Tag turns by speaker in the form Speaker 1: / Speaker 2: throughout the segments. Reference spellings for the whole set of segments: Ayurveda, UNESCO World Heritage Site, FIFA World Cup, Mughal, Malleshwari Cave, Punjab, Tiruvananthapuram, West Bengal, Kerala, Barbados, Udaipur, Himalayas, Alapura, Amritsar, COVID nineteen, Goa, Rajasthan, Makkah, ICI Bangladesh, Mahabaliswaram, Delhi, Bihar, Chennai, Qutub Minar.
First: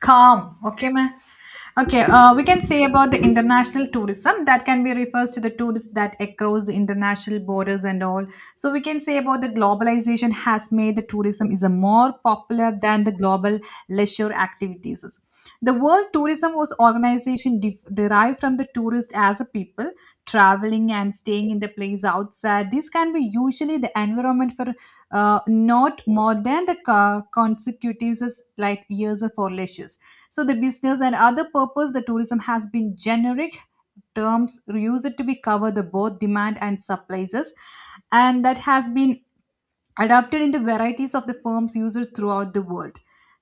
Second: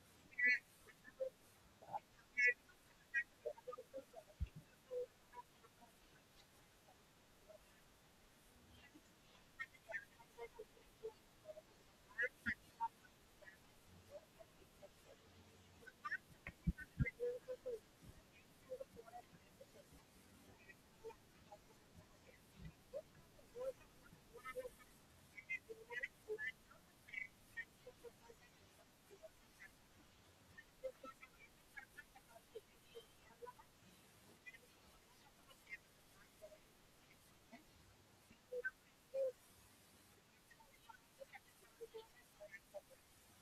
Speaker 1: Calm, okay mı? Okay, we can say about the international tourism that can be refers to the tourists that across the international borders and all. So we can say about the globalization has made the tourism is a more popular than the global leisure activities. The World Tourism was organization derived from the tourist as a people traveling and staying in the place outside. This can be usually the environment for not more than the consecutives like years of for leisure. So the business and other purpose the tourism has been generic terms used to be cover the both demand and supplies and that has been adapted in the varieties of the firms used throughout the world.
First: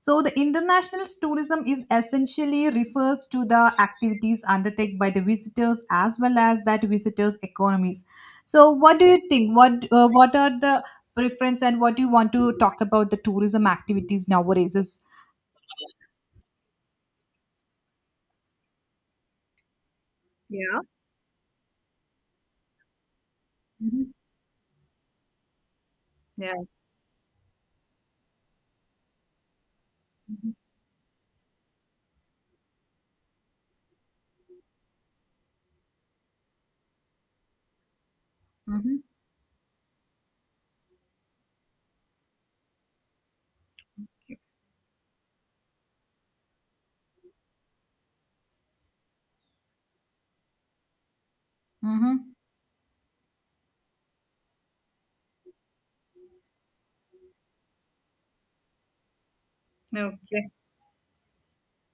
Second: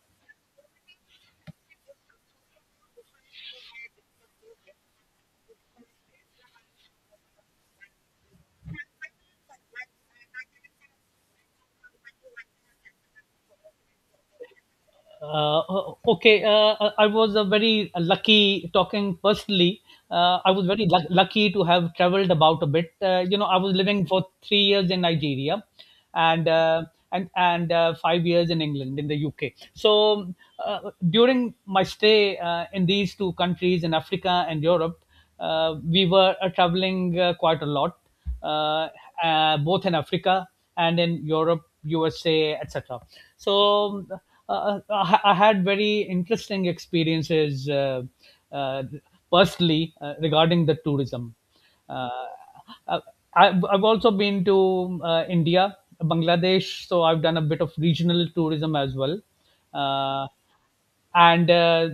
Speaker 1: So the international tourism is essentially refers to the activities undertaken by the visitors as well as that visitors economies. So what do you think? What are the preference and what do you want to talk about the tourism activities nowadays? Is
Speaker 2: uh, okay, I was a very lucky talking personally. I was
Speaker 1: Yeah.
Speaker 2: very lucky to have traveled about a bit, you know, I was living
Speaker 1: Mhm.
Speaker 2: for 3 years in Nigeria, and
Speaker 1: Yeah.
Speaker 2: uh, and 5 years in England, in the UK. So uh, during my stay in these two countries, in Africa and Europe, uh, we were traveling quite a lot, uh,
Speaker 1: Mhm.
Speaker 2: both in Africa and in Europe, USA, etc. So I had very interesting experiences, uh, personally, regarding the tourism. Uh,
Speaker 1: Mhm.
Speaker 2: uh, I've also been to India, Bangladesh, so I've done a bit of regional tourism as well. Uh,
Speaker 1: Okay.
Speaker 2: and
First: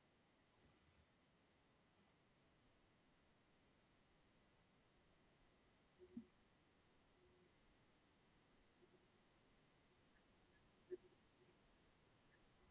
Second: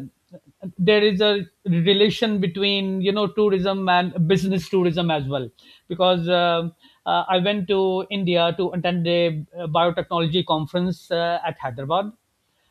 Speaker 2: there is a relation between, you know, tourism and business tourism as well, because I went to India to attend a biotechnology conference at Hyderabad.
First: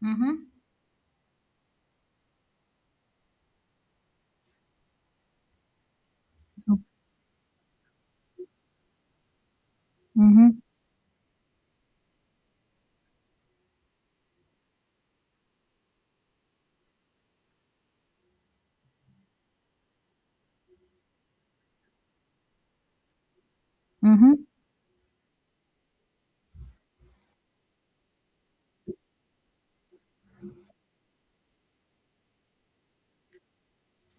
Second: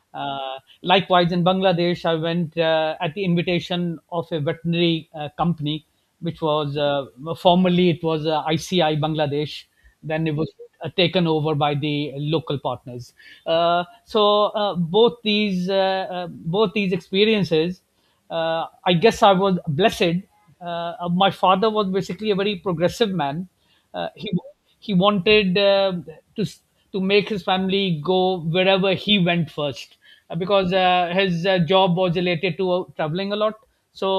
Speaker 1: Mhm.
Speaker 2: uh, Likewise, in Bangladesh, I went at the invitation of a veterinary company, which was formerly, it was ICI Bangladesh, then it was
Speaker 1: Mm-hmm.
Speaker 2: taken over by the local partners. So both these, both these experiences, I guess I was blessed. My father was basically a very progressive man. Uh,
Speaker 1: Mm-hmm.
Speaker 2: he he wanted to s- to make his family go wherever he went first, because his job was related to traveling a lot.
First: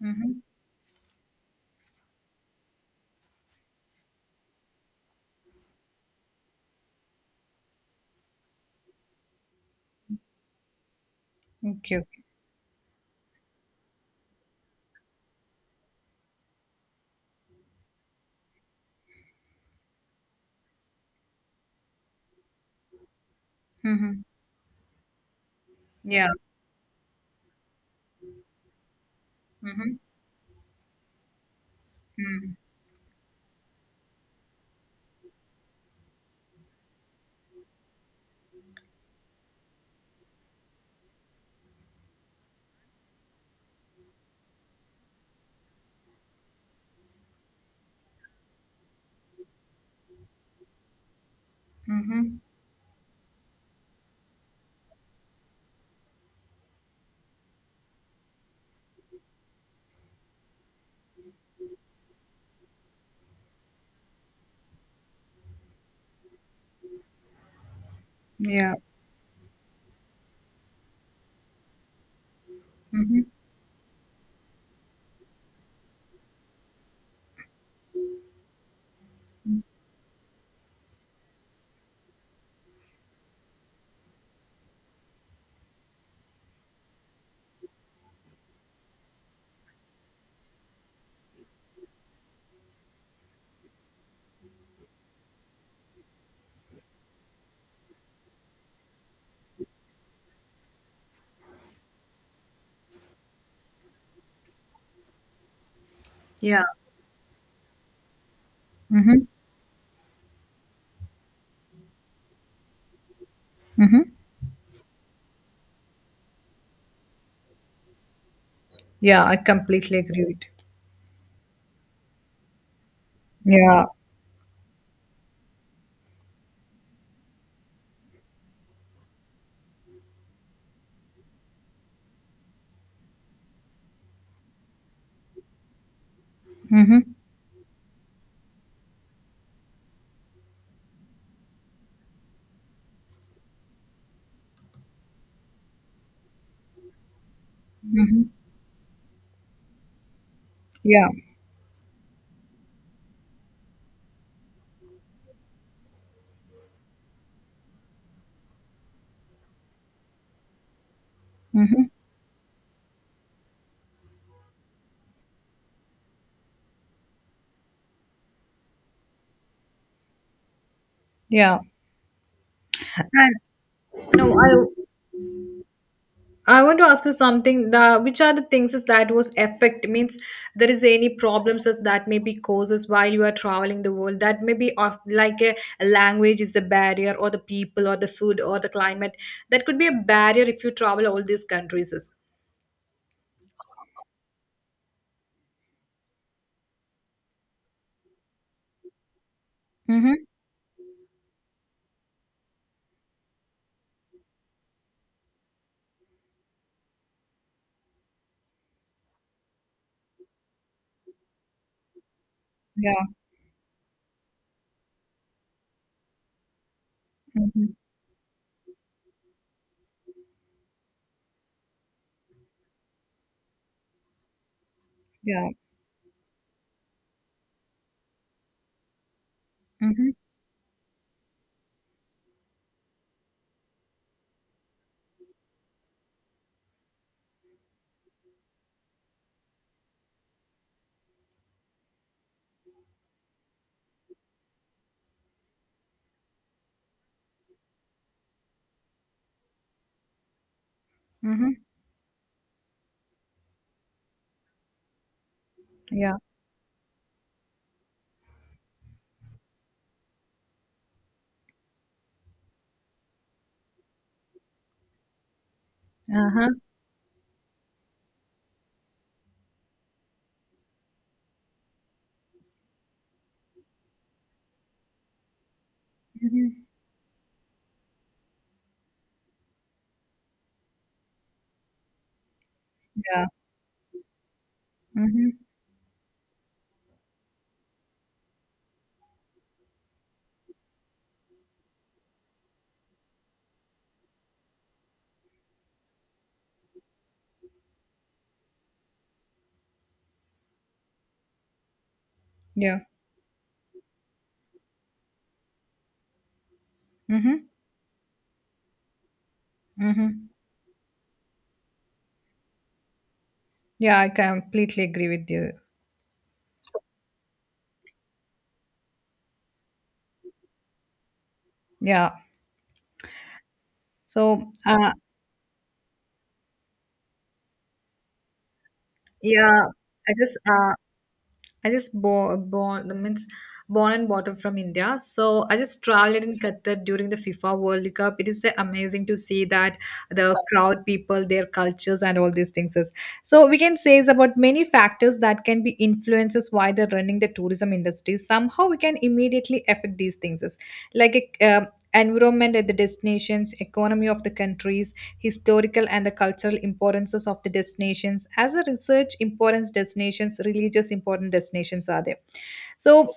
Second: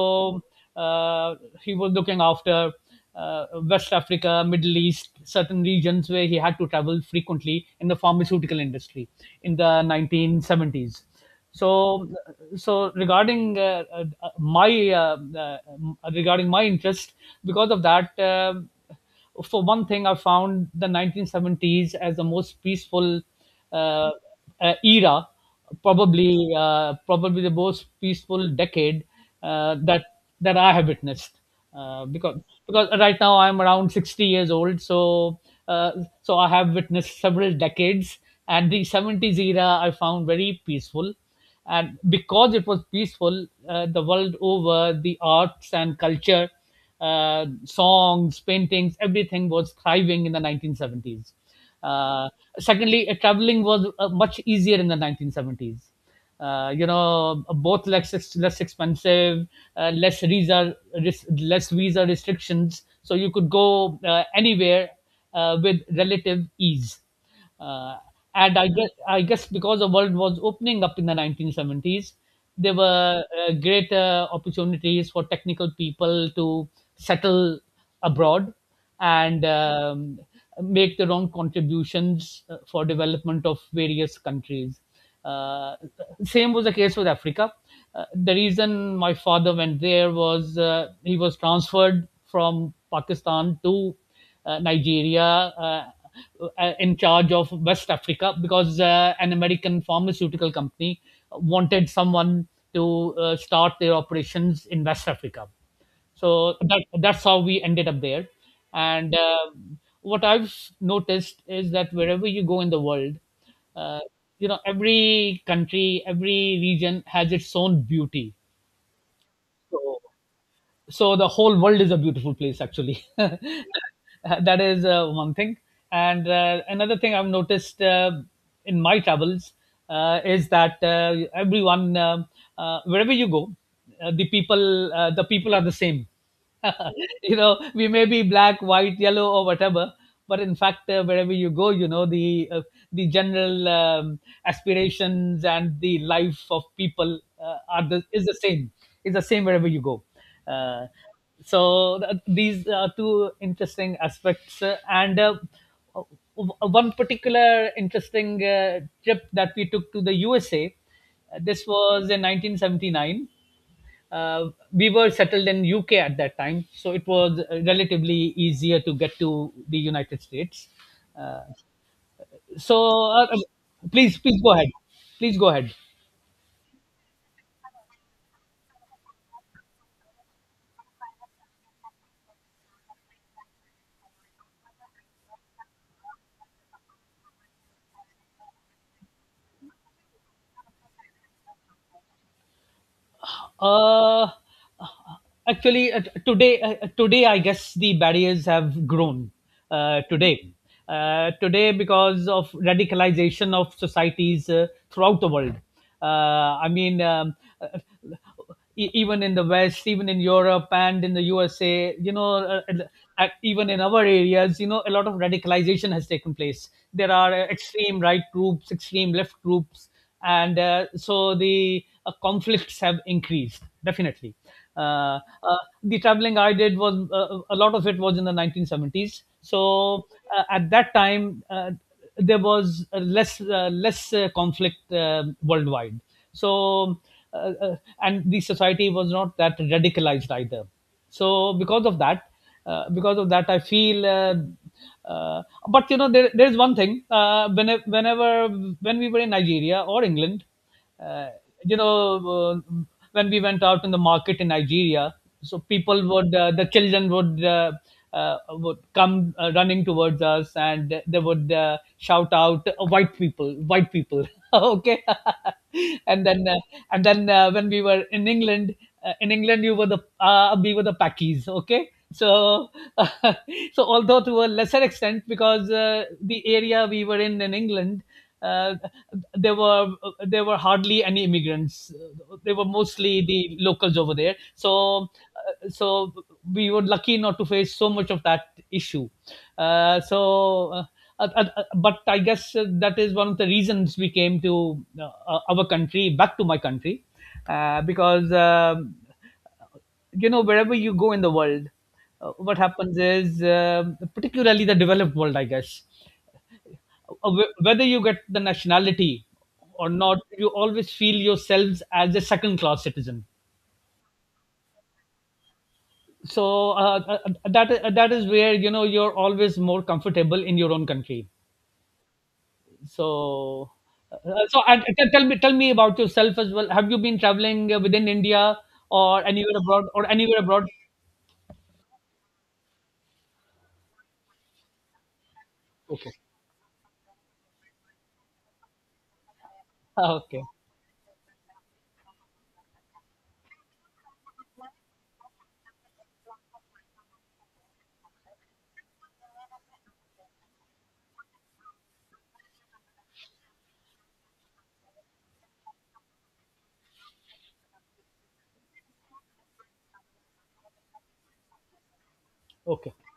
Speaker 1: Mhm.
Speaker 2: uh, he was looking after West Africa, Middle East, certain regions where he had to travel frequently in the pharmaceutical industry in the 1970s.
Speaker 1: Okay, okay.
Speaker 2: So, so regarding my regarding my interest, because of that. For one thing, I found the 1970s as the most peaceful uh,
Speaker 1: Mhm.
Speaker 2: era,
Speaker 1: Yeah.
Speaker 2: probably the most peaceful decade uh,
Speaker 1: Mhm.
Speaker 2: that that I have witnessed. Uh, because because right now I'm around 60 years old, so uh, so I have witnessed several decades, and the 70s era I found very peaceful, and because it was peaceful, the world over, the arts and culture, songs, paintings, everything was thriving in the 1970s. Uh, secondly, traveling was much easier in the 1970s. You know, both less expensive, uh, less visa less visa restrictions, so you could go anywhere with relative ease, uh, and I
Speaker 1: Yeah.
Speaker 2: guess I guess because the world was opening up in the 1970s, there were greater opportunities for technical people to settle abroad, and make their own contributions for development of various countries. Uh, Same was the case with Africa. The reason my father went there was, he was transferred from Pakistan to Nigeria, in charge of West Africa, because an American pharmaceutical company wanted someone to start their operations in West Africa. So
Speaker 1: Yeah.
Speaker 2: that's how we ended up there. And
Speaker 1: Mhm.
Speaker 2: What I've noticed is that wherever you go in the world, uh, you know, every country, every region has its own beauty.
Speaker 1: Yeah, I completely
Speaker 2: So
Speaker 1: agree with you.
Speaker 2: so the whole world is a beautiful place actually
Speaker 1: Yeah.
Speaker 2: that is, one thing. And Another thing I've noticed, in my travels, is that everyone wherever you go, the people are the same
Speaker 1: Mhm.
Speaker 2: you know, we may be black, white, yellow, or whatever, but in fact, wherever you go, you know, the general, aspirations and the life of people, are the is
Speaker 1: Mhm.
Speaker 2: the same, is the same wherever you go. uh,
Speaker 1: Yeah.
Speaker 2: so th- these are two interesting aspects, and one particular interesting trip that we took to the USA, this
Speaker 1: Mhm.
Speaker 2: was in 1979. We were settled in UK at that time, so it was relatively easier to get to the United States. Uh,
Speaker 1: Yeah.
Speaker 2: so, uh,
Speaker 1: And
Speaker 2: um, Please,
Speaker 1: no,
Speaker 2: please
Speaker 1: I
Speaker 2: go ahead. Please go ahead.
Speaker 1: I want to ask you something. The, which are the things is that was affect means there is any problems as that may be causes while you are traveling the world that may be of like a language is the barrier or the people or the food or the climate that could be a barrier if you travel all these countries. Is.
Speaker 2: Uh, Actually, today, I guess the barriers have grown. Uh,
Speaker 1: Mm-hmm.
Speaker 2: today, Today, because of radicalization of societies throughout the world. I mean, even in the West, even in Europe and in the USA, you know,
Speaker 1: Yeah.
Speaker 2: even in our areas, you know, a lot of radicalization has taken place. There are
Speaker 1: Mm-hmm.
Speaker 2: extreme right groups, extreme left groups, and so the conflicts have increased definitely. uh,
Speaker 1: Yeah.
Speaker 2: uh, the traveling I did was, a lot of it was in the 1970s, so
Speaker 1: Mm-hmm.
Speaker 2: at that time, there was less conflict worldwide, so uh, uh, and the society was not that radicalized either, so because of that, I feel uh, but you know, there's one thing, when we were in Nigeria or England, uh,
Speaker 1: Mm-hmm.
Speaker 2: you know, uh, when we went out in the market in Nigeria, so people
Speaker 1: Yeah.
Speaker 2: would, the children would, uh, would come running towards us, and they would shout out, "White people, white people." Okay. and then
Speaker 1: Uh-huh.
Speaker 2: uh, and then when we were in England, in England, you were the, we were the Packies. Okay. So so although to a lesser extent, because the
Speaker 1: Mm-hmm.
Speaker 2: area we were in England, uh, there were there were hardly any immigrants. They were mostly
Speaker 1: Yeah.
Speaker 2: the locals over there. So
Speaker 1: Mm-hmm.
Speaker 2: uh, so we were lucky not to face so much of that issue. Uh, so. Uh, but I guess that is one of the reasons we came to our country, back to my country, because, you know, wherever you go in the world, what
Speaker 1: Yeah.
Speaker 2: happens is, particularly the developed world, I guess,
Speaker 1: Mm-hmm.
Speaker 2: whether you get the nationality or not,
Speaker 1: Mm-hmm.
Speaker 2: you always feel yourselves as a second-class citizen.
Speaker 1: Yeah, I completely agree with you.
Speaker 2: That is where, you know, you're always more comfortable in your own country.
Speaker 1: Yeah.
Speaker 2: So uh, uh,
Speaker 1: So,
Speaker 2: so and t- tell me, tell me about yourself as well. Have you been traveling within India or anywhere
Speaker 1: yeah,
Speaker 2: abroad, or
Speaker 1: I just
Speaker 2: anywhere abroad?
Speaker 1: uh I just born means born and brought up from India. So I just
Speaker 2: Okay,
Speaker 1: traveled in Qatar during the FIFA World Cup. It is amazing to see that
Speaker 2: ah,
Speaker 1: the
Speaker 2: okay,
Speaker 1: crowd, people, their cultures, and all these things. Is. So we can say is about many factors that can be influences why they're running the tourism industry. Somehow we can immediately affect these things. Is like a environment at the destinations, economy of the countries, historical and the cultural importances of the destinations. As a research importance destinations, religious important destinations are there.
Speaker 2: okay.
Speaker 1: So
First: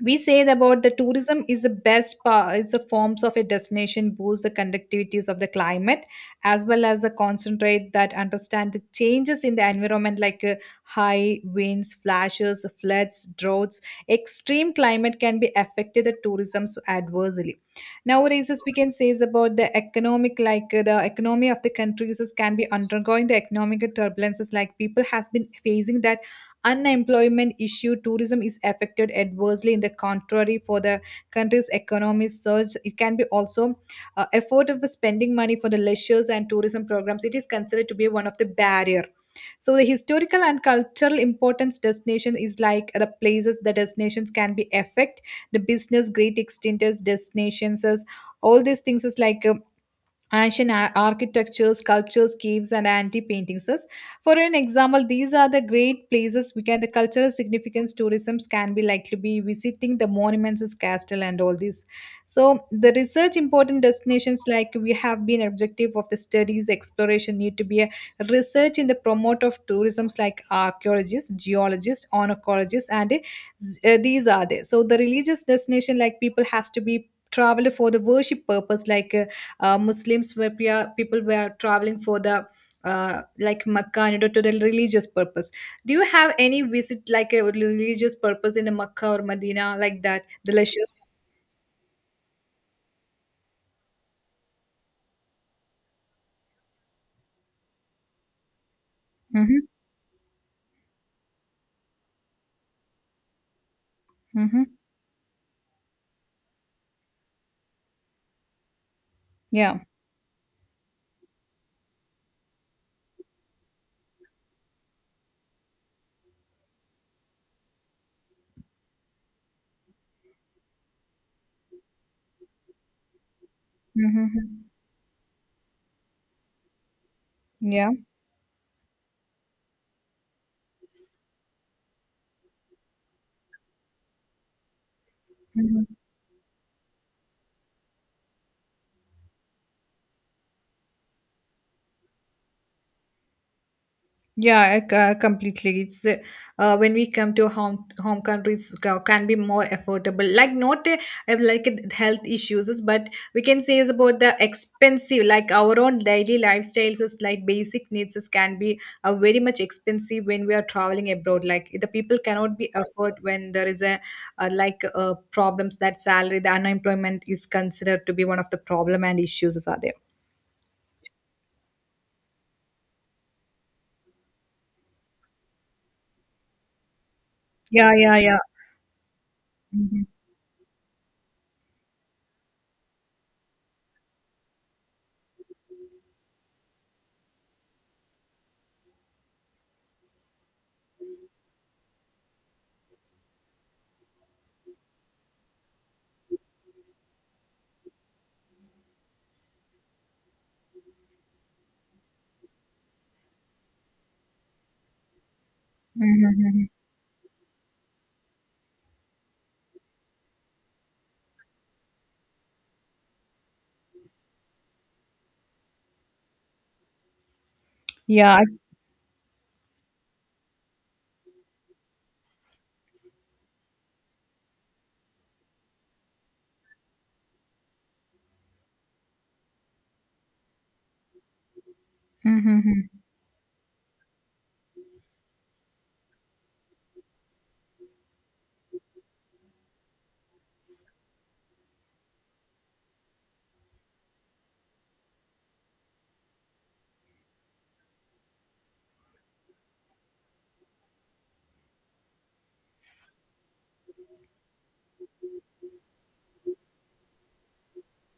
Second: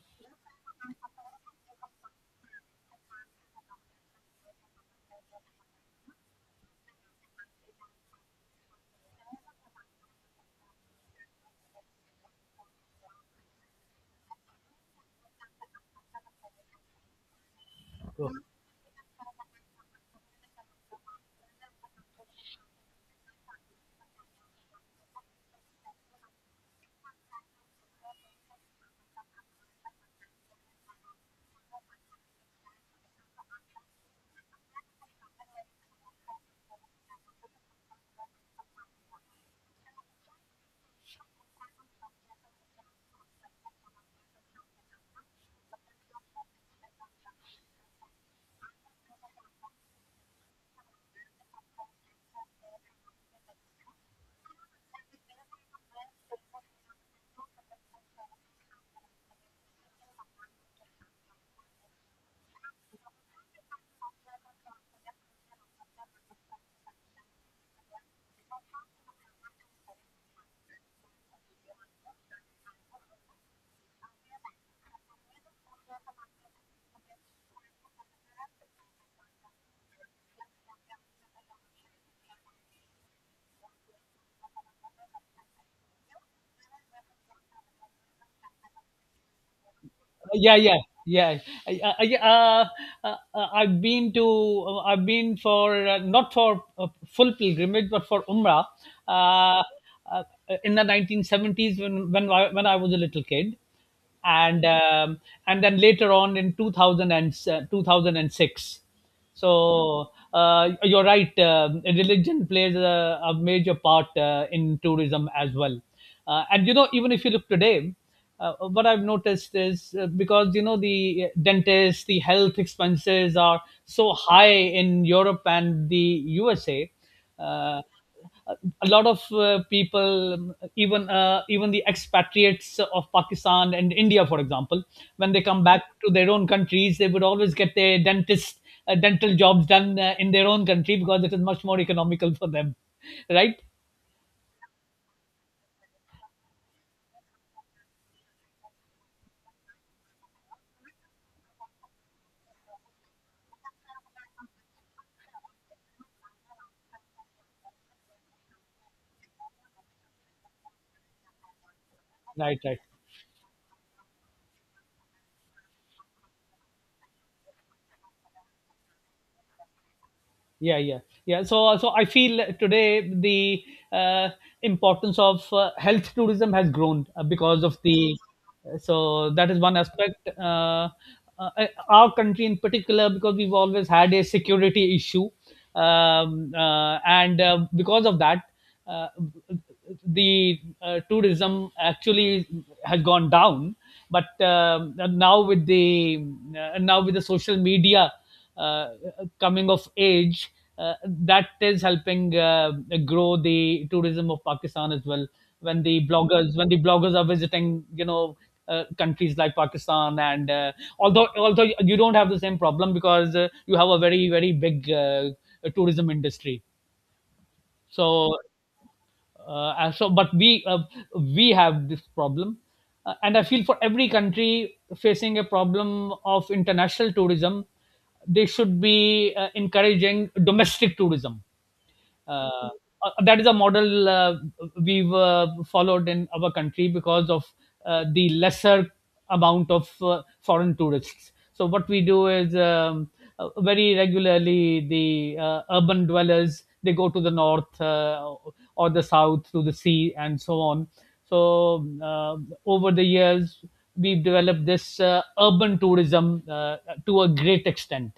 Speaker 1: we said about the tourism is the best part it's the forms of a destination boost the conductivities of the climate as well as the concentrate that understand the changes in the environment like high winds flashes floods droughts extreme climate can be affected the tourism so adversely
Speaker 2: Go.
Speaker 1: nowadays as we can say is about the economic like the economy of the countries is can be undergoing the economic turbulences like people has been facing that unemployment issue tourism is affected adversely in the contrary for the country's economic surge it can be also effort of spending money for the leisures and tourism programs it is considered to be one of the barrier so the historical and cultural importance destination is like the places the destinations can be affect the business great extent as destinations as all these things is like ancient architecture, sculptures, caves, and antique paintings. For an example, these are the great places. We can the cultural significance tourism can be likely be visiting the monuments, is castle, and all this. So the research important destinations like we have been objective of the studies exploration need to be a research in the promote of tourisms like archaeologists, geologists, ornithologists, and these are there. So the religious destination like people has to be traveled for the worship purpose like. Muslims were people were traveling for the like Makkah and to the religious purpose. Do you have any visit like a religious purpose in the Makkah or Medina like that?
Speaker 2: Yeah, yeah,
Speaker 1: Delicious.
Speaker 2: yeah. I, I, I- uh, I've been to, I've been for, not for, full pilgrimage, but for umrah, uh,
Speaker 1: Mm-hmm.
Speaker 2: uh, in the 1970s, when I, when I was a little kid,
Speaker 1: Mm-hmm.
Speaker 2: and um, and then later on, in 2000 and, 2006.
Speaker 1: Yeah.
Speaker 2: So you're right. Religion plays a major part in tourism as well. And you know, even if you look today, what I've noticed is, because you know, the dentists, the health expenses are so high
Speaker 1: Mm-hmm.
Speaker 2: in Europe and the USA. Uh,
Speaker 1: Yeah.
Speaker 2: a lot of people, even the expatriates of Pakistan and India, for example, when they come back to their own countries, they would always get their dentist dental jobs done in their own country because it is much more economical for them, right?
Speaker 1: Yeah, I completely. It's when we come to home countries can be more affordable. Like not like health issues, is, but we can say is about the expensive. Like our own daily lifestyles is like basic needs is, can be very much expensive when we are traveling abroad. Like the people cannot
Speaker 2: Right,
Speaker 1: be
Speaker 2: right.
Speaker 1: afford when there is a like problems that salary the unemployment is considered to be one of the problem and issues is are there.
Speaker 2: Yeah, yeah, yeah. So I feel today, the uh, importance of health tourism has grown because of
Speaker 1: Yeah, yeah,
Speaker 2: the,
Speaker 1: yeah.
Speaker 2: so that is one
Speaker 1: Mhm.
Speaker 2: aspect. Our country in particular, because we've always had a security issue, and because of that, uh, the tourism actually has gone down, but now with the, now with the social media uh, coming of age, that is helping grow the tourism of Pakistan as well, when the
Speaker 1: Mhm,
Speaker 2: bloggers
Speaker 1: mhm.
Speaker 2: when the bloggers are visiting, you know, countries like Pakistan. And Although, although you don't have the same problem, because you have a very, very big tourism industry. so
Speaker 1: Yeah. I-
Speaker 2: uh, and so but we uh, we have this problem, and I feel for every country facing a problem of international tourism, they should be encouraging domestic tourism.
Speaker 1: Mhm,
Speaker 2: uh,
Speaker 1: mhm.
Speaker 2: that is a model we've followed in our country, because of the lesser amount of foreign tourists. So what we do is, very regularly, the urban dwellers, they go to the north, or the south to the sea, and so on. So over the years, we've developed this urban tourism to a great extent.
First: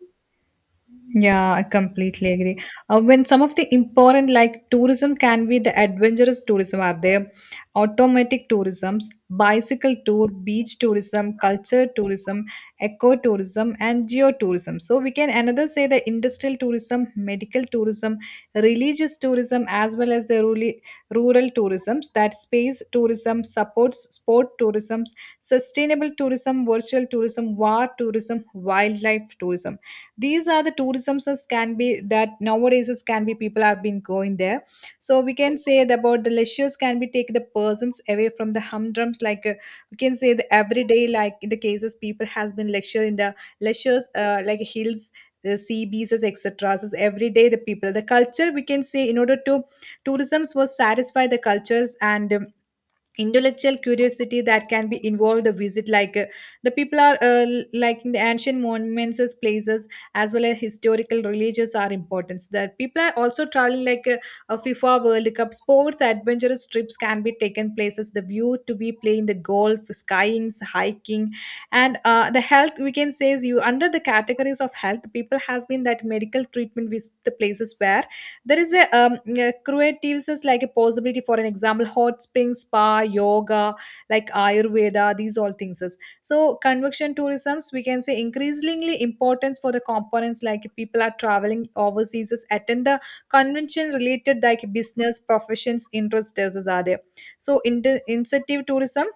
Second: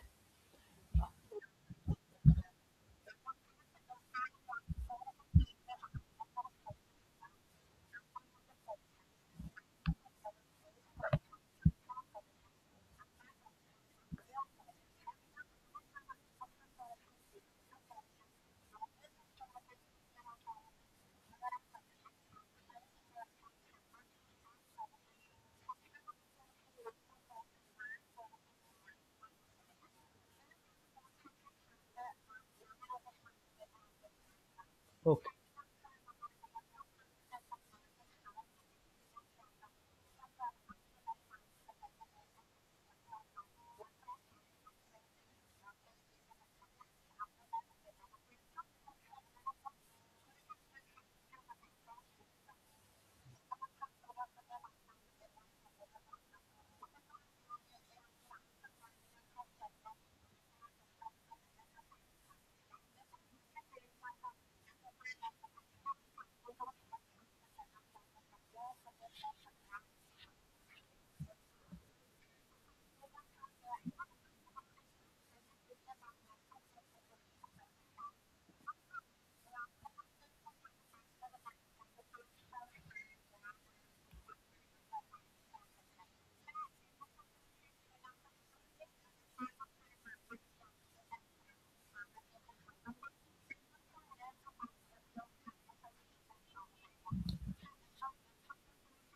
Speaker 1: Yeah, I completely agree. When some of the important, like tourism, can be the adventurous tourism are there, automatic tourisms, bicycle tour, beach tourism, culture tourism, eco tourism, and geotourism. So we can another say the industrial tourism, medical tourism, religious tourism, as well as the rural, rural tourisms. That space tourism supports sport tourisms, sustainable tourism, virtual tourism, war tourism, wildlife tourism, these are the tourisms as can be that nowadays as can be people have been going there so
Speaker 2: Okay.
Speaker 1: we can say that about the leisures can be take the persons away from the humdrums like we can say the everyday like in the cases people has been lecture in the leisures like hills the sea beaches etc so every day the people the culture we can say in order to tourisms was satisfy the cultures and intellectual curiosity that can be involved a visit like the people are like in the ancient monuments as places as well as historical religious are important. So, that people are also traveling like a FIFA World Cup sports adventurous trips can be taken places the view to be playing the golf skiing hiking and the health we can say is you under the categories of health people has been that medical treatment with the places where there is a creatives is like a possibility for an example, hot spring spa, yoga, like Ayurveda, these all things is. So convection tourisms, we can say increasingly importance for the components like people are traveling overseas, is attend the convention related like business professions interests is are there. So in incentive tourism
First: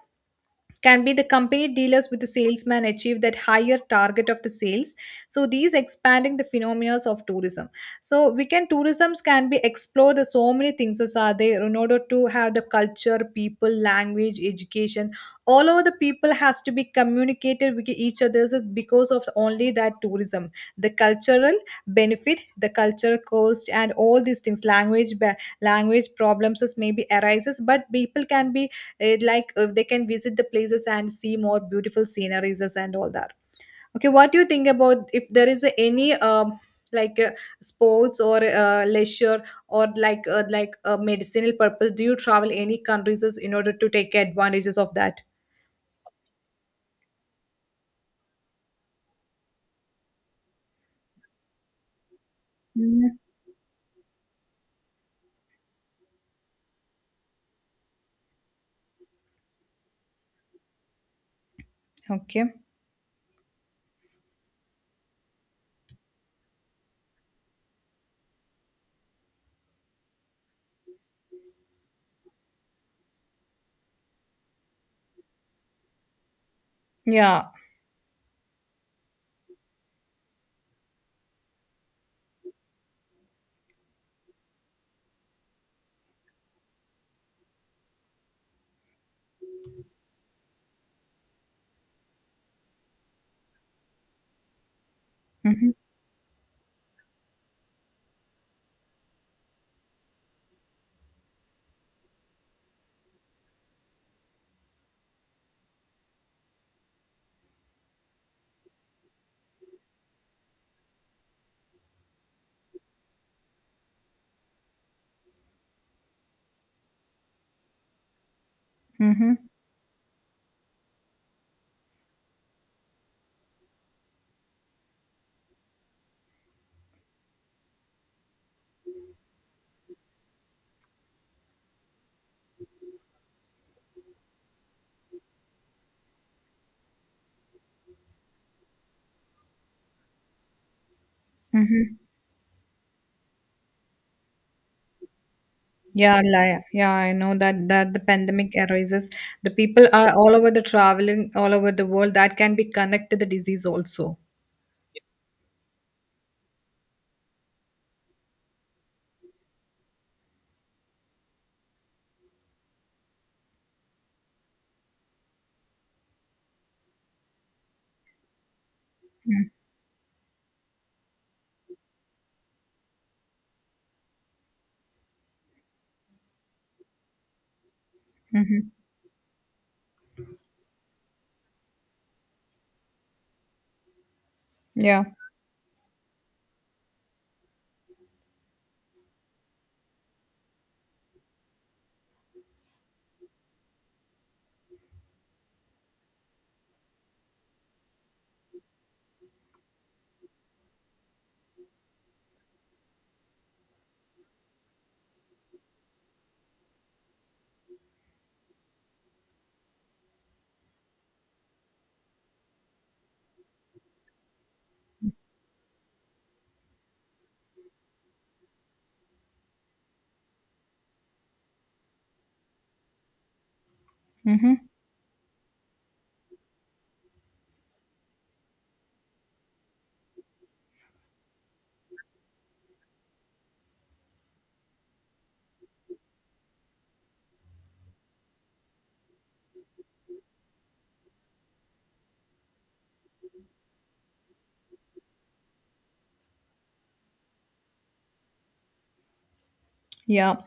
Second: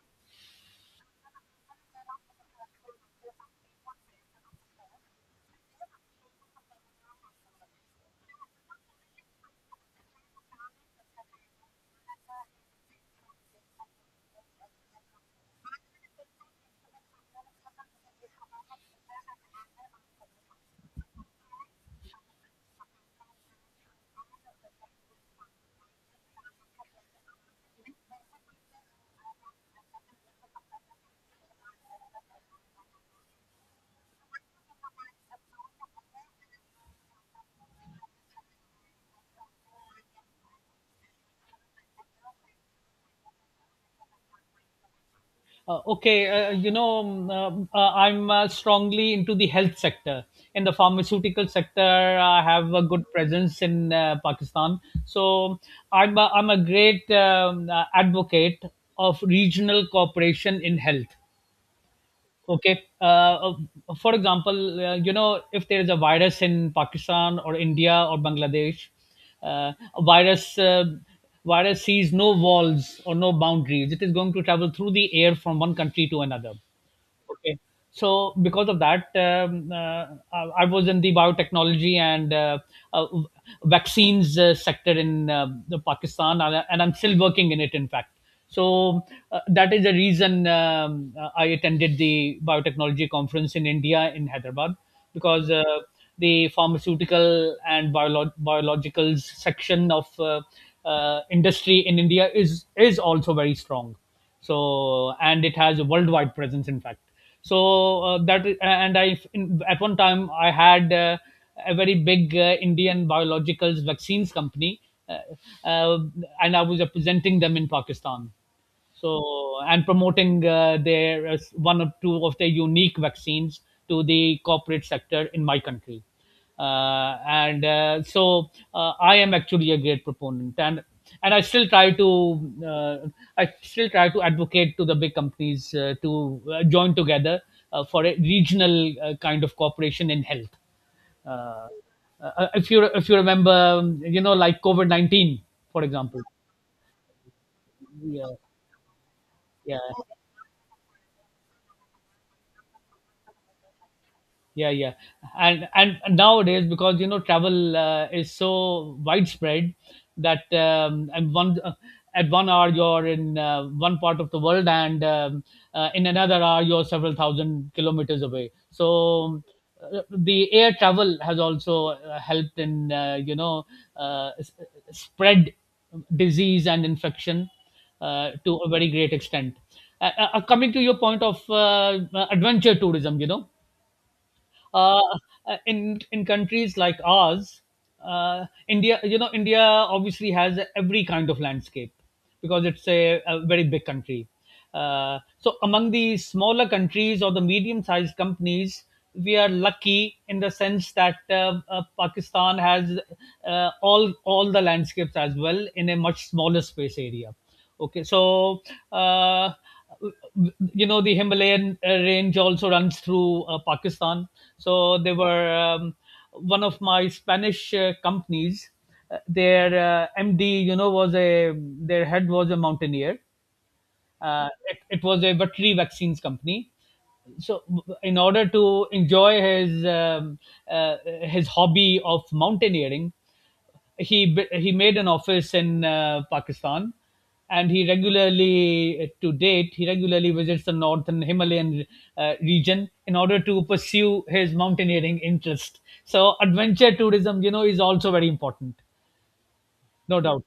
Speaker 1: can be the company dealers with the salesman achieve that higher target of the sales so these expanding the phenomena of tourism so we can tourisms can be explored the so many things as are there in order to have the culture people language education all over the people has to be communicated with each other because of only that tourism the cultural benefit the culture cost and all these things language language problems is maybe arises but people can be it like they can visit the places and see more beautiful sceneries and all that. Okay, what do you think about if there is any like sports or leisure or like a medicinal purpose do you travel any countries in order to take advantages of that?
Speaker 2: Okay, you know, I'm strongly into the health sector. In the pharmaceutical sector, I have a good
Speaker 1: Mm.
Speaker 2: presence in Pakistan. So I'm a great advocate of regional cooperation in health.
Speaker 1: Okay.
Speaker 2: Okay. Uh, for example, you know, if there is a virus in Pakistan or India or Bangladesh, a virus sees no walls or no boundaries. It is going to travel through the air from one country to another.
Speaker 1: Yeah.
Speaker 2: Okay. So because of that, I was in the biotechnology and uh, vaccines sector in the Pakistan, and, I'm still working in it. In fact, so that is the reason I attended the biotechnology conference in India in Hyderabad because
Speaker 1: Mm-hmm.
Speaker 2: the pharmaceutical and biologicals section of industry in India is also very strong, so and it has a worldwide presence, in fact. So that is- and I in, At one time I had a very big Indian biologicals vaccines company, uh, uh, and I was representing them in Pakistan,
Speaker 1: Mm-hmm.
Speaker 2: so, and promoting their, as one or two of their unique vaccines, to the corporate sector in my country. And so I am actually a great proponent, and I still try to uh, I still try to advocate to the big companies to join together for a regional kind of cooperation in health. Uh,
Speaker 1: Mm-hmm.
Speaker 2: if you remember, like COVID 19, for
Speaker 1: Yeah,
Speaker 2: example.
Speaker 1: yeah, I know that that the
Speaker 2: Yeah,
Speaker 1: pandemic arises. The
Speaker 2: yeah.
Speaker 1: people are all over the traveling all over the world. That can be connected to the disease also.
Speaker 2: Yeah, yeah. And nowadays, because you know, travel is so widespread that and one at 1 hour you're in one part of the world, and in another hour you're several thousand kilometers away. So the air travel has also helped in, you know, uh, s- spread disease and infection to
Speaker 1: Mm-hmm.
Speaker 2: a very great extent. Coming to your point of adventure tourism, you know, uh,
Speaker 1: Yeah.
Speaker 2: in countries like ours, India, you know, India obviously has every kind of landscape because it's a very big country. So among the smaller countries or the medium sized companies, we are lucky in the sense that Pakistan has all the landscapes as well in a much smaller space area. Okay, so uh, you know, the Himalayan range also runs through Pakistan. So they were one of my Spanish companies. Their MD, you know, was a, their head was a mountaineer.
Speaker 1: Mm-hmm.
Speaker 2: It was a veterinary vaccines company. So, in order to enjoy his hobby of mountaineering, he made an office in Pakistan, and he regularly, to date, he regularly visits the northern Himalayan region in order to pursue his mountaineering interest. So adventure tourism, you know, is also very important, no
Speaker 1: Yeah.
Speaker 2: doubt.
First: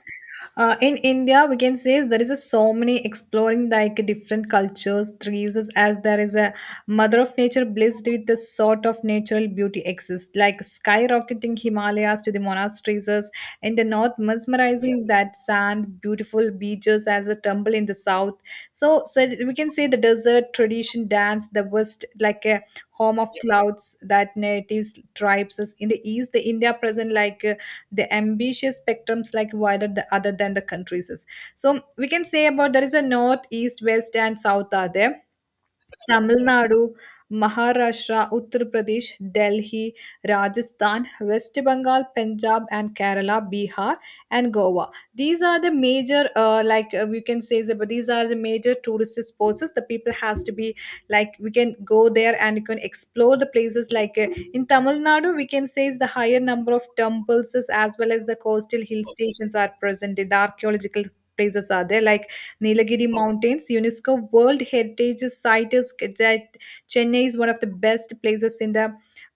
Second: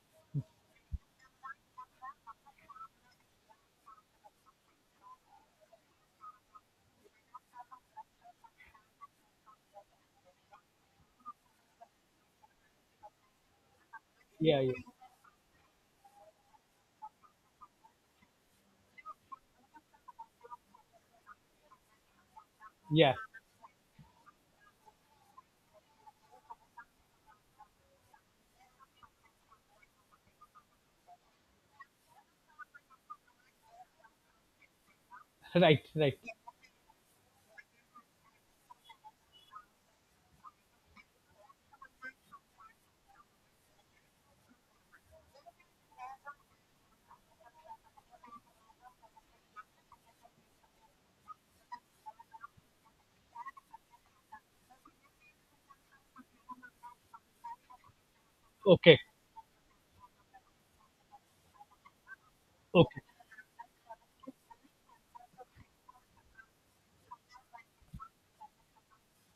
Speaker 1: In India, we can say there is a so many exploring like different cultures, trees, as there is a mother of nature blessed with the sort of natural beauty exists, like skyrocketing Himalayas to the monasteries, as in the north,
Speaker 2: Yeah, yeah,
Speaker 1: mesmerizing that sand, beautiful beaches as a tumble in the south. So, so we can say the desert tradition dance, the west like a
Speaker 2: yeah.
Speaker 1: home of clouds that natives tribes is in the east, the India present like the ambitious spectrums like wider the, other than the countries is. So we can say about there is a north east west and south are there.
Speaker 2: Right, right.
Speaker 1: Tamil Nadu, Maharashtra, Uttar Pradesh, Delhi, Rajasthan, West Bengal, Punjab, and Kerala, Bihar, and Goa. These are the major, like we can say, that, but these are the major tourist spots. The people has to be like we can go there and you can explore the places. Like in Tamil Nadu, we can say is the higher number of temples is as well as the coastal
Speaker 2: Okay,
Speaker 1: hill stations are present. The archaeological places are there like
Speaker 2: okay,
Speaker 1: Nilagiri Mountains, UNESCO World Heritage Site is that Chennai is one of the best places in the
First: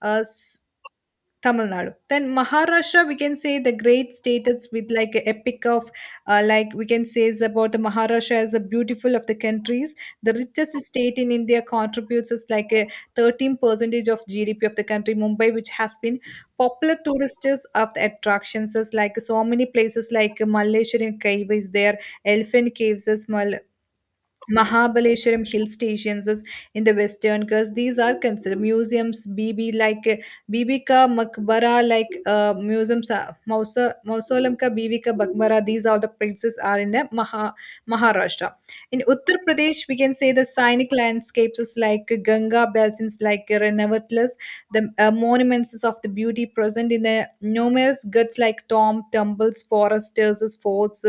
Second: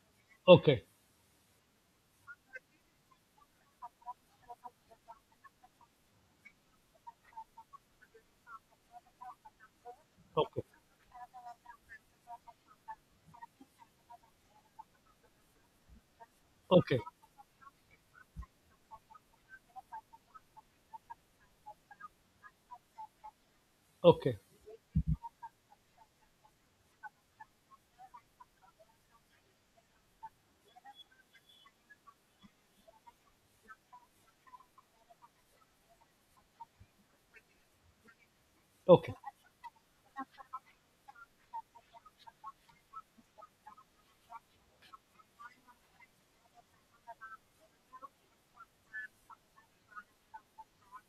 Speaker 1: uh, s-
Speaker 2: okay,
Speaker 1: Tamil Nadu. Then Maharashtra, we can say the great state with like a epic of like we can say is about the Maharashtra as a beautiful of the countries. The
Speaker 2: okay,
Speaker 1: richest state in India contributes is like a 13 percentage of GDP of the country. Mumbai, which has been popular
Speaker 2: okay,
Speaker 1: tourist is of the attractions is like so many places like Malleshwari Cave is there, Elephant Caves is Mal
Speaker 2: okay,
Speaker 1: Mahabaliswaram hill stations is in the western because these are considered museums. BB BB ka Makbara Mausa mausoleum ka BB ka Makbara. These are the places are in the Maharashtra. In
Speaker 2: okay.
Speaker 1: Uttar Pradesh, we can say the scenic landscapes is like Ganga basins like Renavatlas. The monuments is of the beauty present in the numerous goods like tomb, temples, foresters, forts,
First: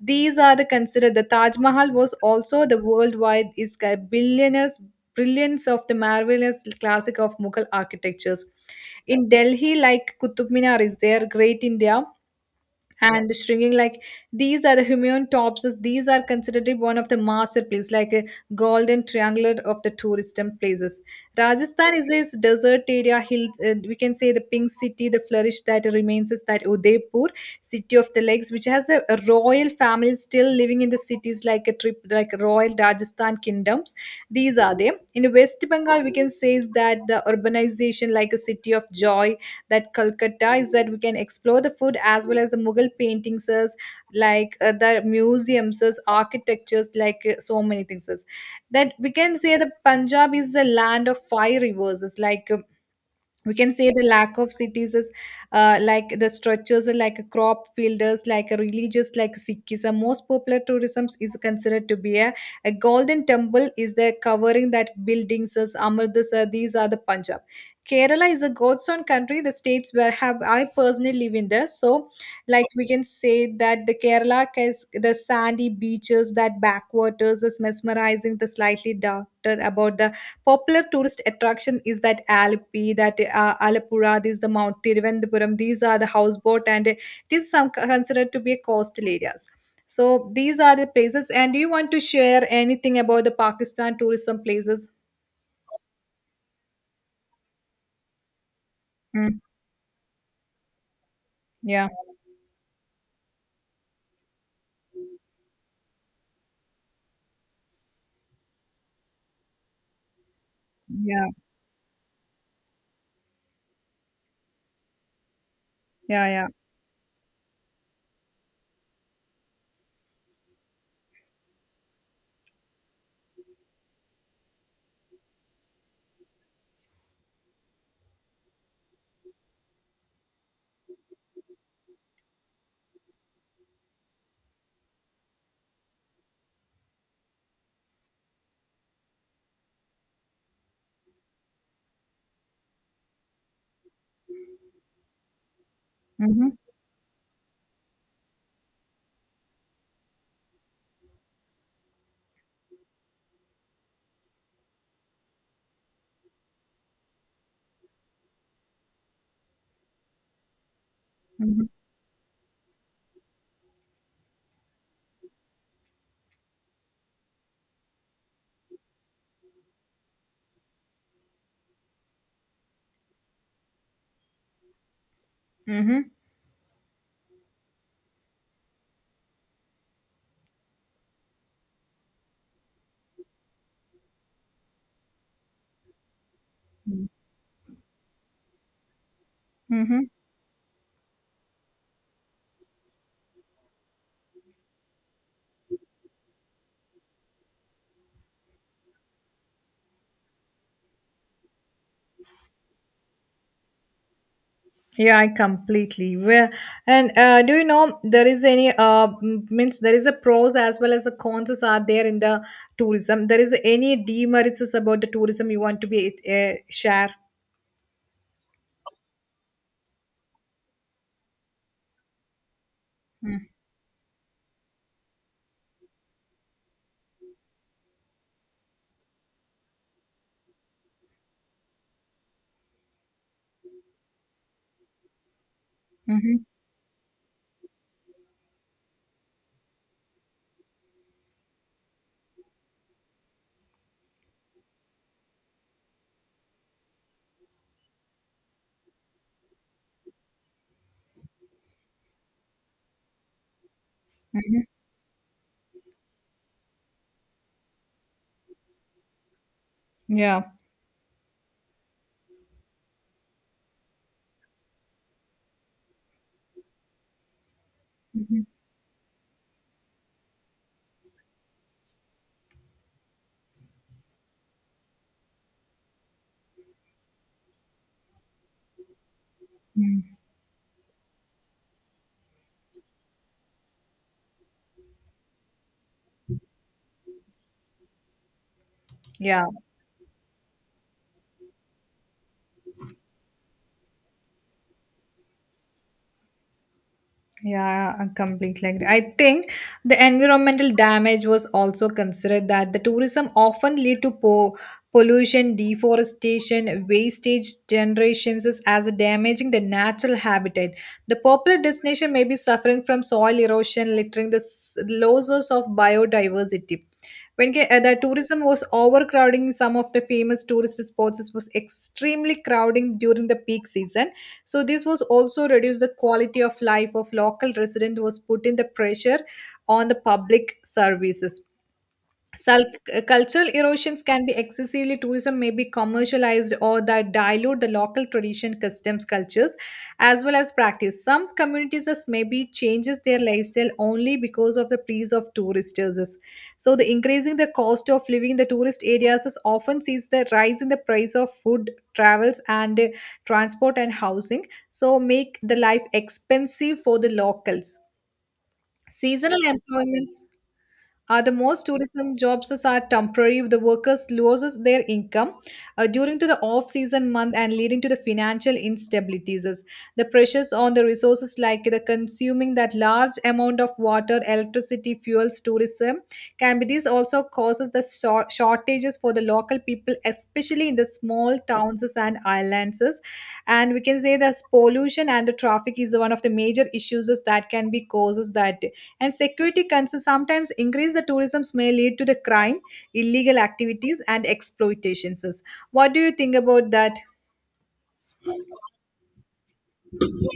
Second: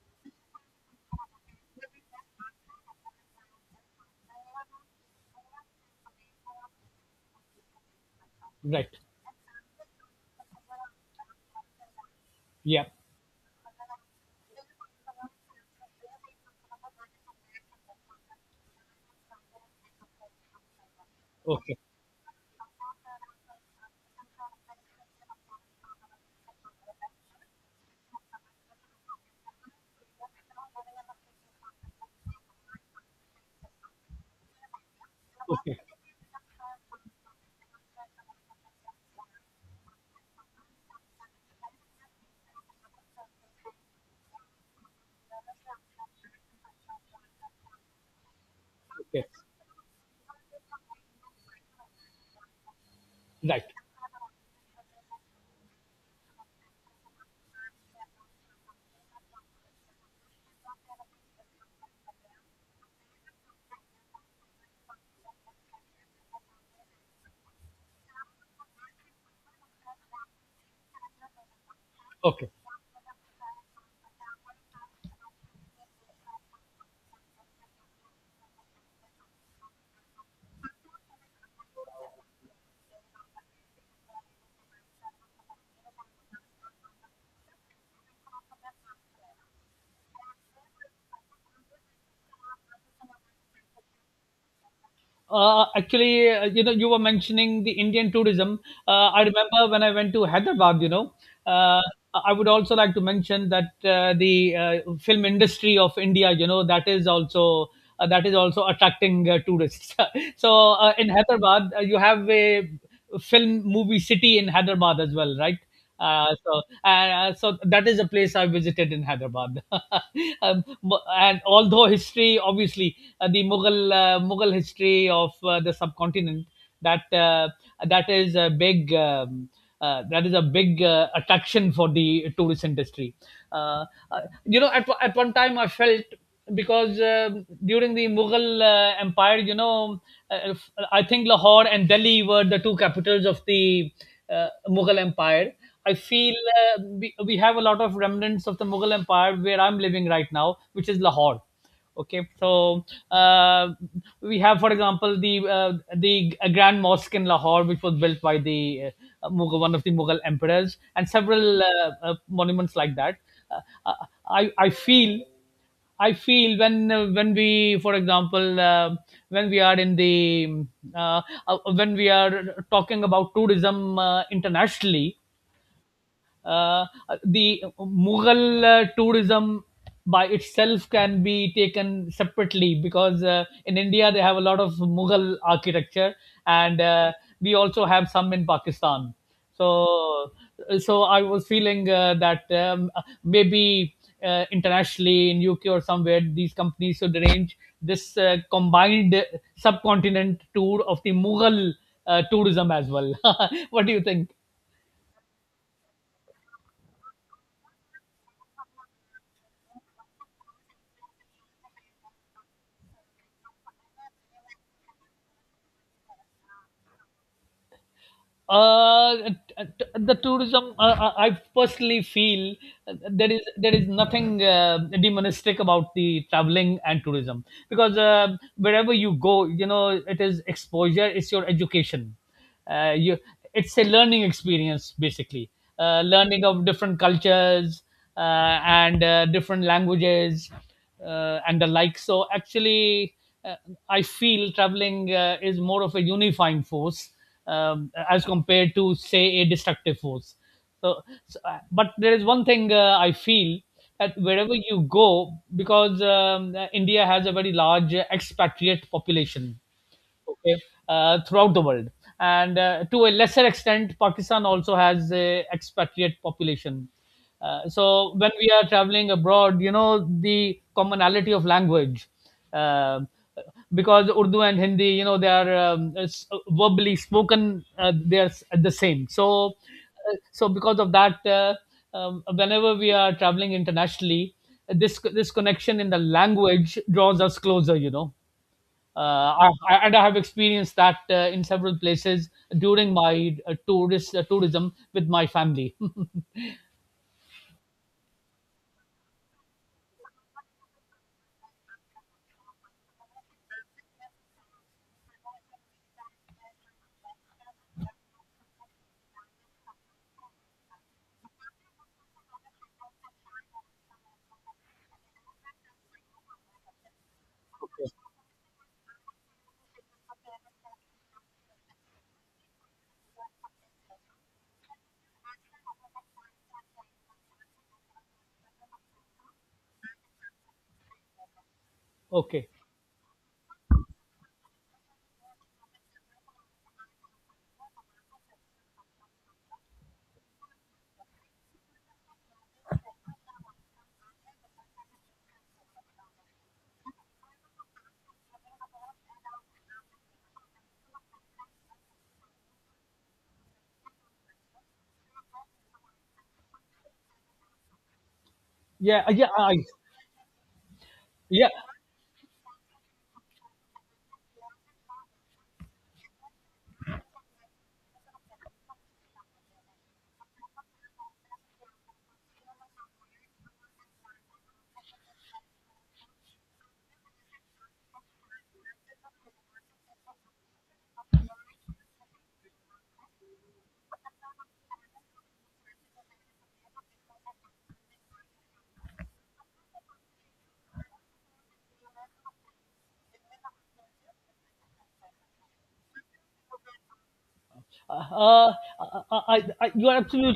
Speaker 1: these are the considered the Taj Mahal was also the worldwide is a billionaires brilliance of the marvelous classic of Mughal architectures.
Speaker 2: Right.
Speaker 1: In Delhi, like Qutub Minar is there, Great India
Speaker 2: Yeah.
Speaker 1: and shrinking like these are the humean topses these are considered one of the masterpiece like a golden triangular of the tourism places.
Speaker 2: Okay.
Speaker 1: Rajasthan is a desert area hill, we can say the pink city the flourish that remains is that Udaipur, city of the lakes, which has a royal family still living in the cities like a trip like royal Rajasthan kingdoms these are them. In West
Speaker 2: Okay.
Speaker 1: Bengal we can say is that the urbanization like a city of joy, that Calcutta is that we can explore the food as well as the Mughal paintings, the museums, architectures, so many things. That we
Speaker 2: Okay,
Speaker 1: can say the Punjab is the land of five rivers, we
Speaker 2: right.
Speaker 1: can say the lack of cities is, like the structures are like crop fielders like a religious like Sikhism. Most popular tourism is considered to be a golden temple is the covering that buildings as Amritsar. These are the Punjab. Kerala is a god's own country, the states where have I personally live in there, so
Speaker 2: Okay.
Speaker 1: like we can say that the Kerala is the sandy beaches that backwaters is mesmerizing the slightly darker about the popular tourist attraction is that Alpi, that Alapura, this is the Mount Tiruvananthapuram, these are the houseboat, and this is some considered to be coastal areas. So these are the places. And do you want to share anything about the Pakistan tourism places?
Speaker 2: Actually, you know, you were mentioning the Indian tourism. I
Speaker 1: Mm,
Speaker 2: remember when I went to Hyderabad, you know, uh,
Speaker 1: yeah,
Speaker 2: I would also like to mention that the film industry of India, you know, that is also attracting tourists. So in
Speaker 1: yeah,
Speaker 2: Hyderabad, you have a film movie city in Hyderabad as well, right?
Speaker 1: yeah,
Speaker 2: Uh,
Speaker 1: yeah.
Speaker 2: so, so that is a place I visited in Hyderabad. Mu- and Although history, obviously, the Mughal Mughal history of the subcontinent, that uh, that is a big that is a big attraction for the tourist industry. Uh, you know, at one time I felt, because during the Mughal Empire, you know, uh, I think Lahore and Delhi were the two capitals of the Mughal Empire. I feel
Speaker 1: Mm-hmm,
Speaker 2: we have a lot of remnants of the Mughal Empire where I'm living right now, which is Lahore. Okay, so uh, we have, for example, the Grand Mosque in Lahore, which was built by the Mughal, one of the Mughal emperors, and several
Speaker 1: mm-hmm,
Speaker 2: monuments like that. Uh, I feel, I feel when we, for example, when we are in the uh, when we are talking about tourism internationally,
Speaker 1: mm-hmm,
Speaker 2: uh, the Mughal tourism by itself can be taken separately, because in India they have a lot of Mughal architecture, and we also have some in Pakistan.
Speaker 1: mm-hmm.
Speaker 2: So, so I was feeling that maybe internationally in UK or somewhere, these companies should arrange this combined subcontinent tour of the Mughal tourism as well. What do you think?
Speaker 1: Yeah, I completely. Where and do you know there is any means there is a pros as well as the cons are there in the tourism. There is any demerits is about the tourism you want to be share.
Speaker 2: uh the tourism, I personally feel, there is
Speaker 1: Mm-hmm.
Speaker 2: there is nothing demonistic about the traveling and tourism, because wherever you go, you know, it is exposure, it's your education, you it's a learning experience basically, learning of different cultures and different languages, and the like. So actually, uh, I feel traveling is more of a unifying force, as compared to say a destructive force. So, so, but there is one thing I feel, that wherever
Speaker 1: Mm-hmm.
Speaker 2: you go, because India has a very large expatriate population,
Speaker 1: Yeah.
Speaker 2: okay, throughout the world, and to a lesser extent, Pakistan also has a expatriate population. So when we are traveling abroad, you know, the commonality of language, uh, because Urdu and Hindi, you know, they are verbally spoken, the same. So
Speaker 1: Mm-hmm.
Speaker 2: so because of that, whenever we are traveling internationally, this connection in the language draws us closer, you know.
Speaker 1: Yeah.
Speaker 2: I- and I have experienced that in several places during my tourist tourism with my family.
Speaker 1: Yeah, I completely agree. I think the environmental damage was also considered that the tourism often lead to pollution, deforestation, wastage generations is- as damaging the natural habitat. The popular destination may be suffering from soil erosion, littering the losses of biodiversity. When the tourism was overcrowding some of the famous tourist spots, was extremely crowding during the peak season. So this was also reduced the quality of life of local resident was put in the pressure on the public services.
Speaker 2: Okay,
Speaker 1: Sul- Cultural erosions can be excessively tourism may be commercialized or that dilute the local tradition customs cultures as well as practice some communities as maybe changes their lifestyle only because of the pleas of tourists, so the increasing the cost of living in the tourist areas is often sees the rise in the price of food, travels and transport and housing so make the life expensive for the locals.
Speaker 2: yeah,
Speaker 1: Seasonal employments, the
Speaker 2: yeah.
Speaker 1: most tourism jobs is are temporary. The workers loses their income during to the off-season month and leading to the financial instabilities. The pressures on the resources like the consuming that large amount of water, electricity, fuels, tourism can be. This also causes the shortages is for the local people, especially in the small towns and islands. And we can say that pollution and the traffic is one of the major issues that can be causes that. And security concerns sometimes increase the tourism may lead to the crime, illegal activities, and exploitations. What do you think about that?
Speaker 2: Uh, uh, uh, I, you are absolutely